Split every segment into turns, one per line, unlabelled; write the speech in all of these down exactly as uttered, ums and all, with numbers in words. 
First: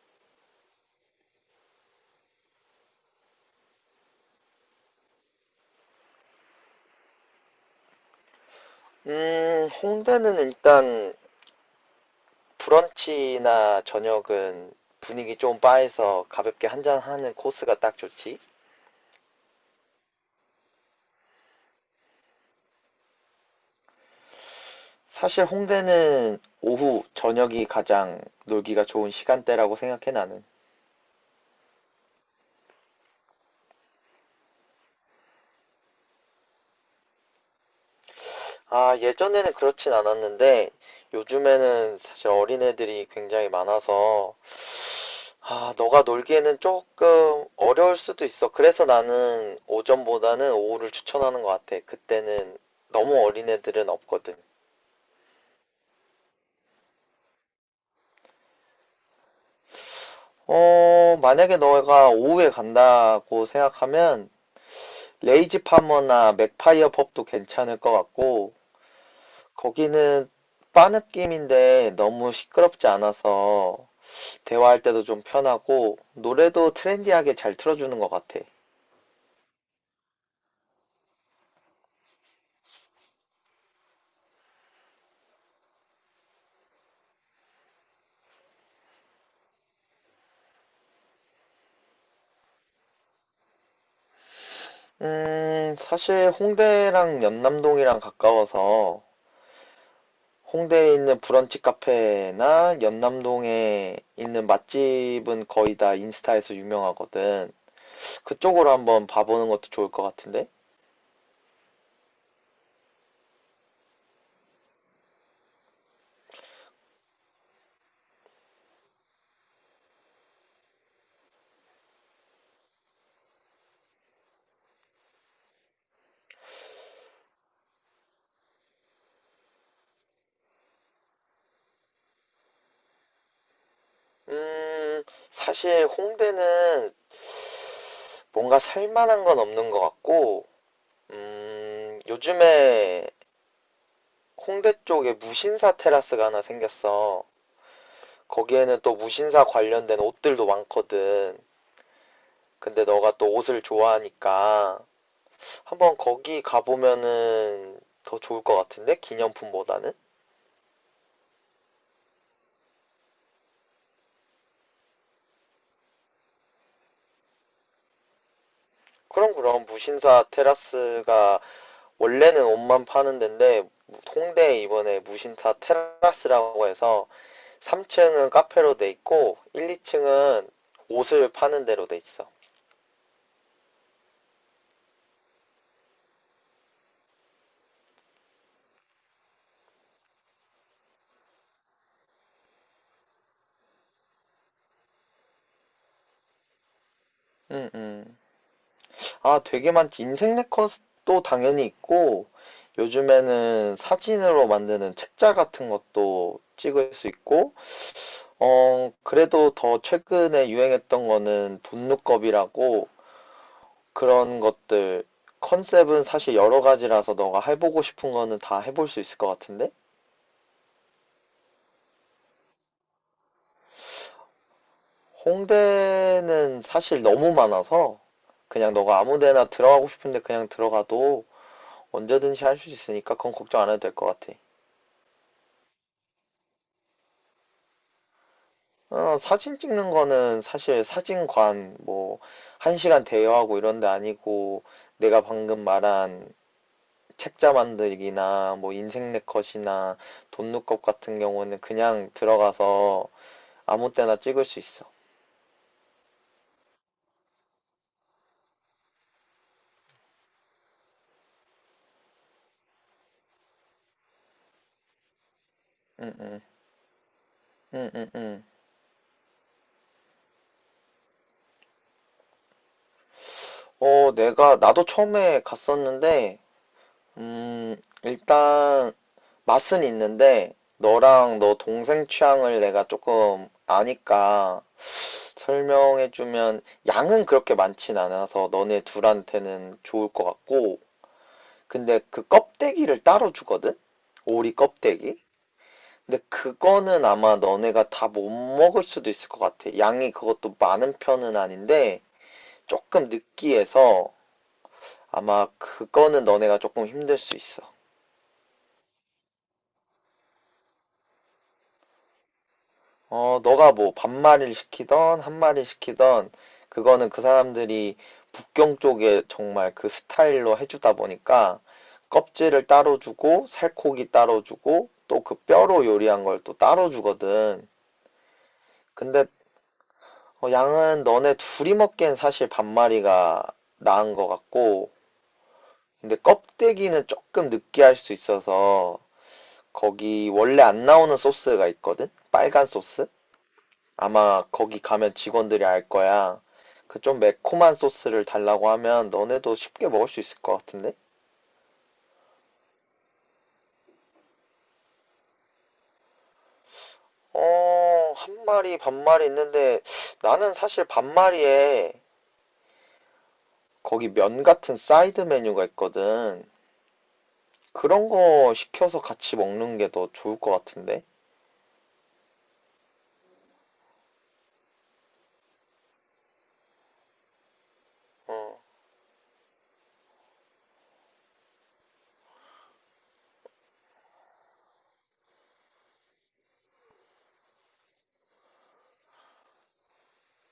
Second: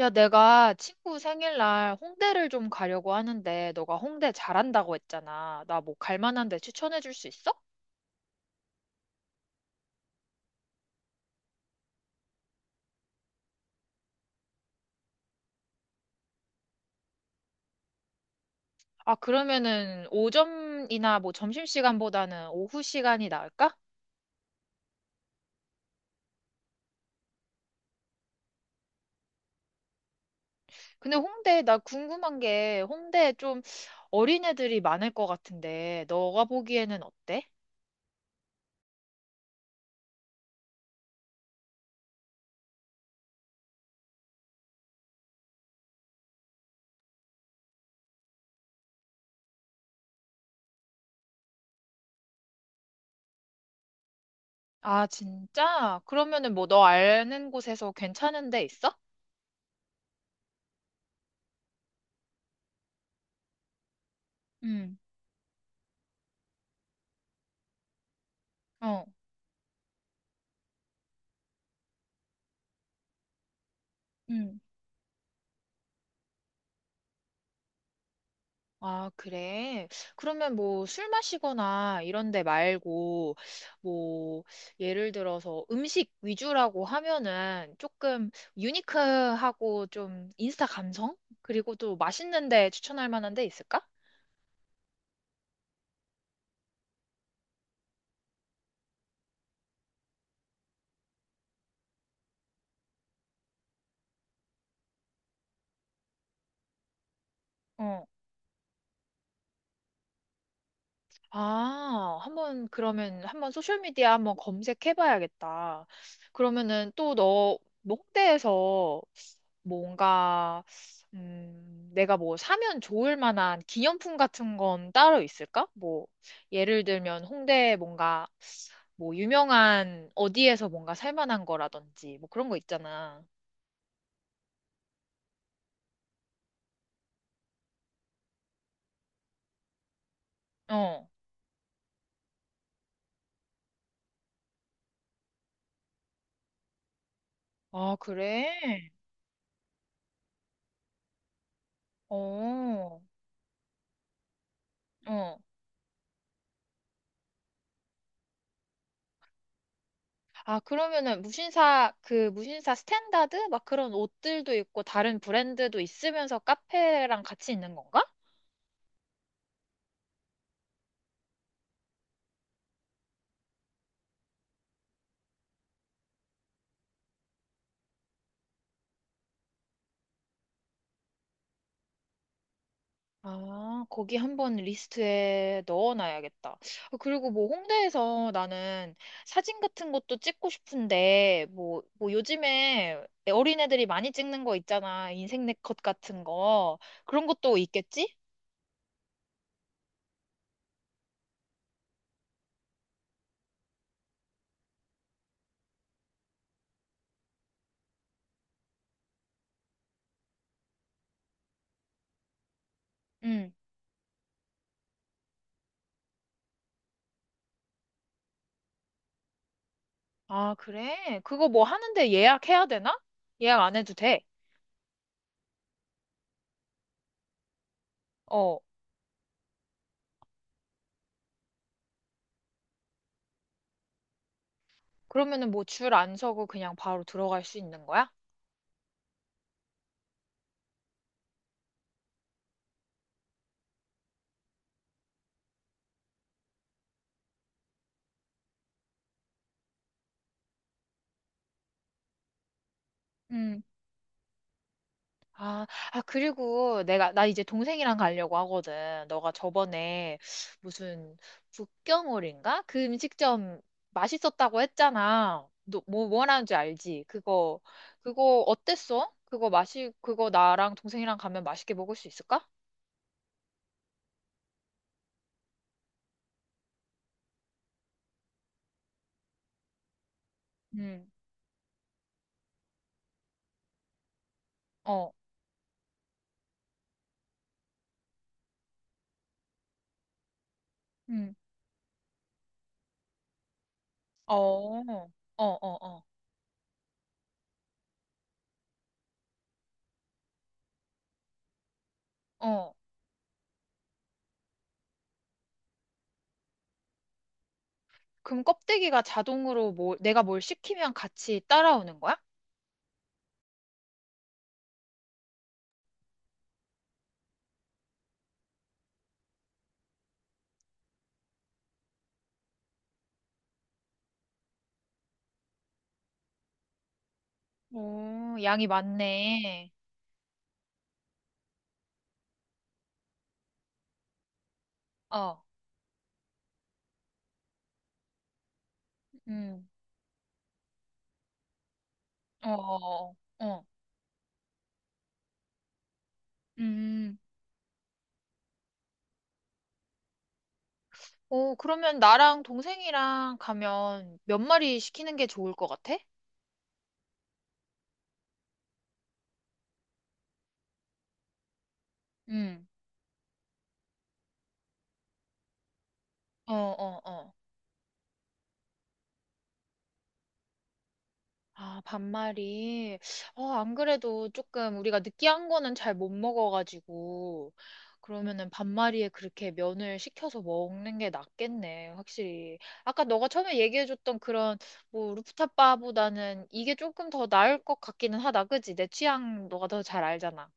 야, 내가 친구 생일날 홍대를 좀 가려고 하는데, 너가 홍대 잘한다고 했잖아. 나 뭐 갈 만한 데 추천해 줄 수 있어?
음, 홍대는 일단 브런치나 저녁은 분위기 좀 바에서 가볍게 한잔하는 코스가 딱 좋지.
아, 그러면은 오전이나 뭐 점심시간보다는 오후 시간이 나을까?
사실 홍대는 오후, 저녁이 가장 놀기가 좋은 시간대라고 생각해 나는.
근데 홍대, 나 궁금한 게 홍대 좀 어린애들이 많을 것 같은데, 너가 보기에는 어때?
아, 예전에는 그렇진 않았는데 요즘에는 사실 어린애들이 굉장히 많아서 아, 너가 놀기에는 조금 어려울 수도 있어. 그래서 나는 오전보다는 오후를 추천하는 것 같아. 그때는 너무 어린애들은 없거든.
아, 진짜? 그러면은 뭐 너 아는 곳에서 괜찮은 데 있어?
어, 만약에 너가 오후에 간다고 생각하면
응,
레이지 파머나 맥파이어 펍도 괜찮을 것 같고,
어,
거기는 바 느낌인데 너무 시끄럽지 않아서
응.
대화할 때도 좀 편하고 노래도 트렌디하게 잘 틀어주는 것 같아.
아, 그래? 그러면 뭐 술 마시거나 이런 데 말고 뭐 예를 들어서 음식 위주라고 하면은 조금 유니크하고 좀 인스타 감성? 그리고 또 맛있는 데 추천할 만한 데 있을까?
음, 사실 홍대랑 연남동이랑 가까워서 홍대에 있는 브런치 카페나 연남동에 있는 맛집은 거의 다 인스타에서 유명하거든.
어.
그쪽으로 한번 봐보는 것도 좋을 것 같은데?
아, 한번 그러면 한번 소셜 미디어 한번 검색해 봐야겠다. 그러면은 또너 홍대에서 뭔가 음, 내가 뭐 사면 좋을 만한 기념품 같은 건 따로 있을까? 뭐 예를 들면 홍대에 뭔가 뭐 유명한 어디에서 뭔가 살 만한 거라든지 뭐 그런 거 있잖아.
음, 사실 홍대는 뭔가 살만한 건 없는 것 같고,
어.
음, 요즘에 홍대 쪽에 무신사 테라스가 하나 생겼어.
아, 그래?
거기에는 또 무신사 관련된 옷들도 많거든. 근데
어.
너가 또 옷을 좋아하니까
어.
한번 거기 가보면은 더 좋을 것 같은데? 기념품보다는?
아, 그러면은 무신사, 그 무신사 스탠다드? 막 그런 옷들도 있고 다른 브랜드도 있으면서 카페랑 같이 있는 건가?
그럼 그럼 무신사 테라스가 원래는 옷만 파는 데인데 홍대에 이번에 무신사 테라스라고 해서 삼 층은 카페로 돼 있고 일, 이 층은 옷을 파는 데로 돼 있어.
아, 거기 한번 리스트에 넣어놔야겠다. 아, 그리고 뭐 홍대에서 나는 사진 같은 것도 찍고 싶은데, 뭐, 뭐 요즘에 어린애들이 많이 찍는 거 있잖아. 인생 네컷 같은 거. 그런 것도
음,
있겠지?
음. 아, 되게 많지. 인생 네컷도 당연히 있고 요즘에는 사진으로 만드는 책자 같은 것도 찍을 수 있고 어, 그래도 더 최근에 유행했던 거는 돈룩겁이라고
응.
그런 것들 컨셉은 사실 여러 가지라서 너가 해보고 싶은 거는 다 해볼 수 있을 것 같은데
아, 그래? 그거 뭐 하는데 예약해야 되나? 예약 안 해도 돼.
홍대는 사실 너무 많아서
어.
그냥 너가 아무 데나 들어가고 싶은데 그냥 들어가도 언제든지 할 수 있으니까 그건 걱정 안 해도 될 것 같아.
그러면은 뭐 줄 안 서고 그냥 바로 들어갈 수 있는 거야?
어, 사진 찍는 거는 사실 사진관 뭐 한 시간 대여하고 이런 데 아니고 내가 방금 말한 책자 만들기나 뭐 인생 네컷이나 돈룩업 같은 경우는 그냥 들어가서
응,
아무 때나 찍을 수 있어.
아, 아, 그리고 내가, 나 이제 동생이랑 가려고 하거든. 너가 저번에 무슨 북경오리인가? 그 음식점 맛있었다고 했잖아. 너, 뭐,
음,
뭐라는
음,
줄 알지? 그거,
음, 음,
그거
음.
어땠어? 그거 맛이, 그거 나랑 동생이랑 가면 맛있게 먹을 수 있을까?
어, 내가, 나도 처음에 갔었는데, 음, 일단, 맛은 있는데,
응,
너랑 너 동생 취향을 내가 조금 아니까
어,
설명해주면, 양은 그렇게 많진 않아서 너네 둘한테는 좋을 것 같고,
음
근데 그 껍데기를 따로 주거든?
어,
오리 껍데기?
어, 어, 어,
근데 그거는 아마 너네가 다 못 먹을 수도 있을 것 같아. 양이 그것도 많은 편은 아닌데,
어.
조금 느끼해서 아마 그거는 너네가 조금 힘들 수 있어.
그럼 껍데기가 자동으로 뭐, 내가 뭘 시키면 같이 따라오는 거야?
어, 너가 뭐 반말을 시키던 한말을 시키던 그거는 그 사람들이 북경 쪽에 정말 그 스타일로 해주다 보니까 껍질을 따로 주고 살코기 따로 주고 또 그 뼈로 요리한 걸 또 따로 주거든.
오, 양이
근데
많네.
어, 양은 너네 둘이 먹기엔 사실 반마리가 나은 것 같고,
어,
근데 껍데기는 조금 느끼할 수 있어서
음,
거기 원래 안 나오는 소스가 있거든?
어,
빨간 소스?
어, 어,
아마 거기 가면 직원들이 알 거야. 그
음.
좀 매콤한 소스를 달라고 하면 너네도 쉽게 먹을 수 있을 것 같은데?
오, 그러면 나랑 동생이랑 가면 몇 마리 시키는 게 좋을 것 같아?
어, 한 마리, 반마리 있는데 나는 사실 반마리에
음,
거기 면 같은 사이드 메뉴가 있거든.
어, 어, 어.
그런 거 시켜서 같이 먹는 게 더 좋을 것 같은데?
아, 반말이. 어, 안 그래도 조금 우리가 느끼한 거는 잘 못 먹어가지고.
어,
그러면은 반마리에 그렇게 면을 식혀서 먹는 게 낫겠네, 확실히. 아까 너가 처음에 얘기해줬던 그런, 뭐, 루프탑 바보다는 이게 조금 더 나을 것 같기는 하다, 그지? 내 취향 너가 더 잘 알잖아.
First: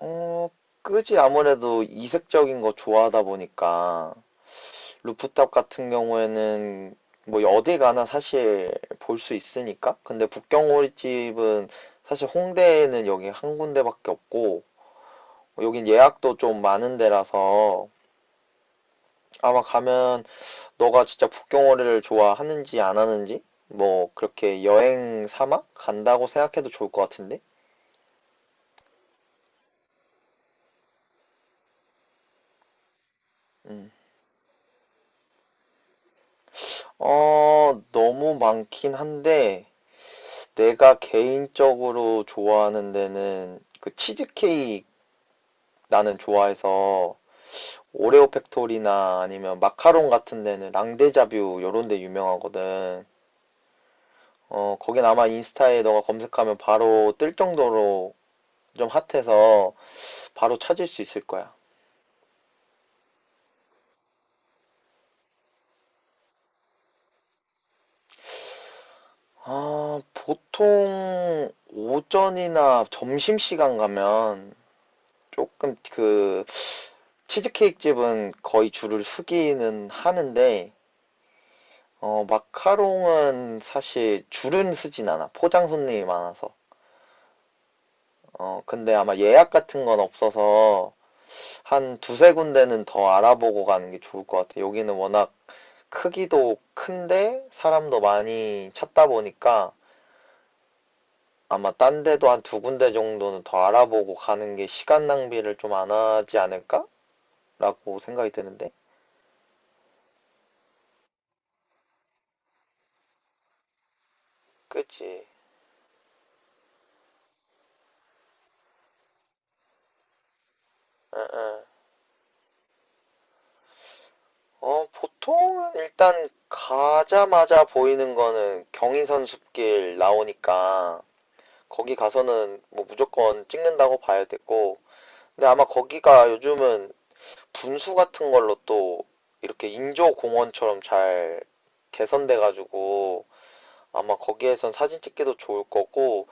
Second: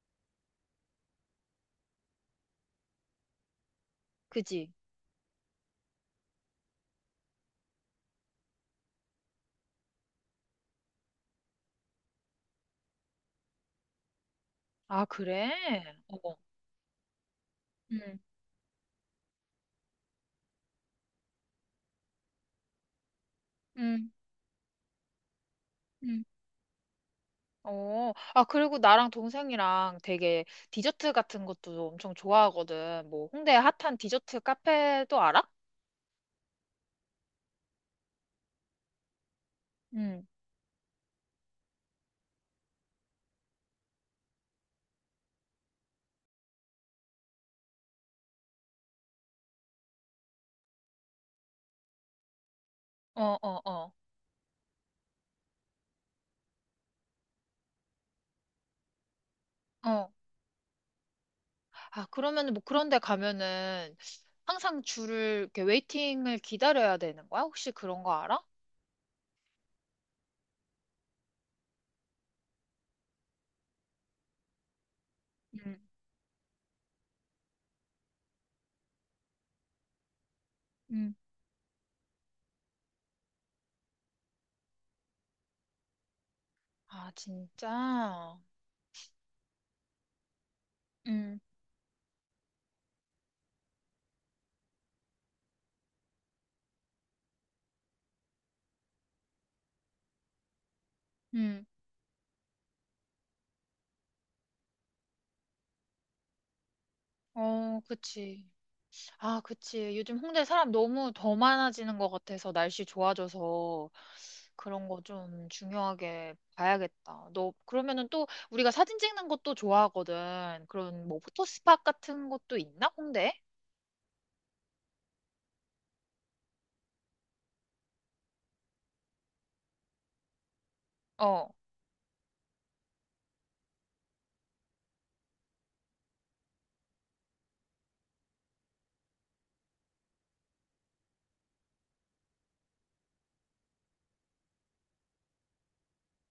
어, 끄지 아무래도 이색적인 거 좋아하다 보니까
그지?
루프탑 같은 경우에는 뭐 어딜 가나 사실 볼 수 있으니까. 근데 북경오리집은 사실 홍대에는 여기 한 군데밖에 없고
아, 그래?
여긴
어.
예약도 좀 많은 데라서
응,
아마 가면 너가 진짜 북경오리를 좋아하는지 안 하는지
응,
뭐 그렇게 여행 삼아
응.
간다고 생각해도 좋을 것 같은데.
어, 아, 그리고 나랑 동생이랑 되게 디저트 같은 것도 엄청 좋아하거든. 뭐, 홍대
음.
핫한 디저트 카페도 알아?
어, 너무 많긴 한데
응,
내가 개인적으로 좋아하는 데는 그 치즈케이크 나는 좋아해서 오레오 팩토리나 아니면 마카롱 같은 데는 랑데자뷰 요런 데 유명하거든.
어, 어, 어,
어, 거긴 아마 인스타에 너가 검색하면 바로 뜰 정도로 좀 핫해서
어.
바로 찾을 수 있을 거야.
아, 그러면은 뭐 그런 데 가면은 항상 줄을, 이렇게 웨이팅을 기다려야 되는 거야? 혹시 그런 거 알아?
아, 보통 오전이나 점심시간 가면 조금
응,
그 치즈케이크 집은 거의 줄을 서기는 하는데
응.
어, 마카롱은 사실 줄은 서진 않아. 포장 손님이 많아서.
아, 진짜?
어, 근데 아마 예약 같은 건 없어서
응,
한 두세 군데는 더 알아보고 가는 게 좋을 것 같아요. 여기는 워낙 크기도 큰데 사람도 많이 찾다 보니까
응.
아마 딴 데도 한 두 군데 정도는 더 알아보고 가는 게 시간 낭비를 좀 안 하지 않을까라고
어,
생각이
그치.
드는데.
아, 그치. 요즘 홍대 사람 너무 더 많아지는 것 같아서 날씨 좋아져서 그런 거
그치?
좀 중요하게 봐야겠다. 너 그러면은 또 우리가 사진 찍는 것도 좋아하거든. 그런
응,
뭐
응.
포토스팟 같은 것도 있나? 홍대에?
어, 보통은 일단 가자마자 보이는 거는 경인선 숲길 나오니까
어.
거기 가서는 뭐 무조건 찍는다고 봐야 되고 근데 아마 거기가 요즘은 분수 같은 걸로 또 이렇게 인조 공원처럼 잘 개선돼 가지고 아마 거기에선 사진 찍기도 좋을 거고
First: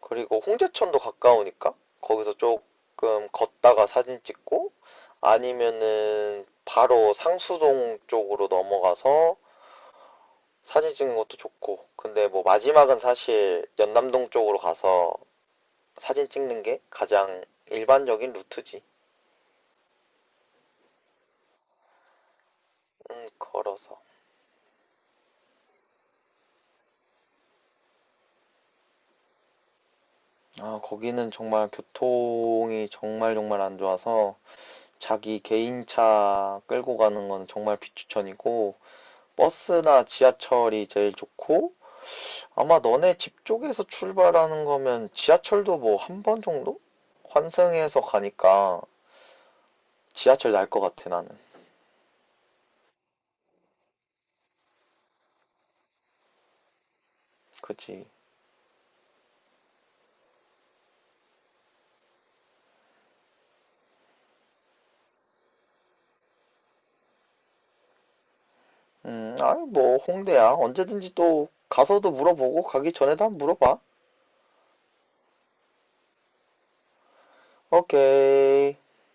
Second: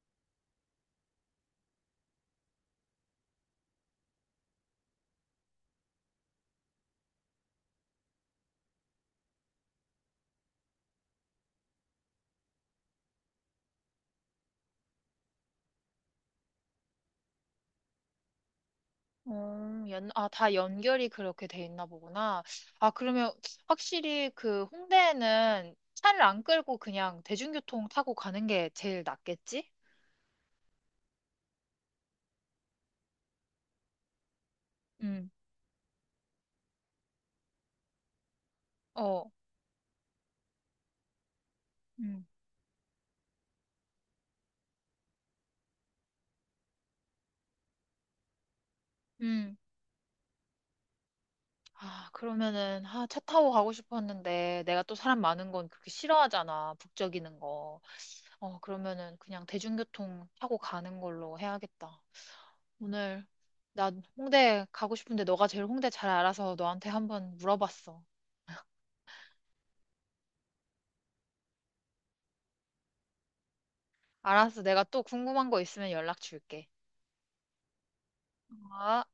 그리고 홍제천도 가까우니까 거기서 조금 걷다가 사진 찍고 아니면은 바로 상수동 쪽으로 넘어가서 사진 찍는 것도 좋고 근데 뭐 마지막은 사실 연남동 쪽으로 가서 사진 찍는 게 가장 일반적인 루트지.
음, 연, 아, 다 연결이 그렇게 돼 있나 보구나. 아,
음,
그러면
걸어서.
확실히 그 홍대에는 차를 안 끌고 그냥 대중교통 타고 가는 게 제일 낫겠지?
아, 거기는 정말 교통이 정말 정말 안 좋아서
응,
자기 개인차 끌고 가는 건 정말 비추천이고
어,
버스나 지하철이 제일 좋고
응,
아마 너네 집 쪽에서 출발하는 거면 지하철도 뭐 한 번 정도? 환승해서 가니까
응.
지하철 날 것 같아 나는.
아, 그러면은, 아, 차 타고 가고 싶었는데, 내가 또 사람 많은 건 그렇게 싫어하잖아, 북적이는 거.
그치?
어, 그러면은 그냥 대중교통 타고 가는 걸로 해야겠다. 오늘, 난 홍대 가고 싶은데, 너가 제일 홍대 잘 알아서 너한테 한번 물어봤어.
음, 아니 뭐 홍대야 언제든지 또 가서도 물어보고 가기 전에도 한번 물어봐.
알았어, 내가 또 궁금한 거 있으면 연락 줄게.
오케이.
아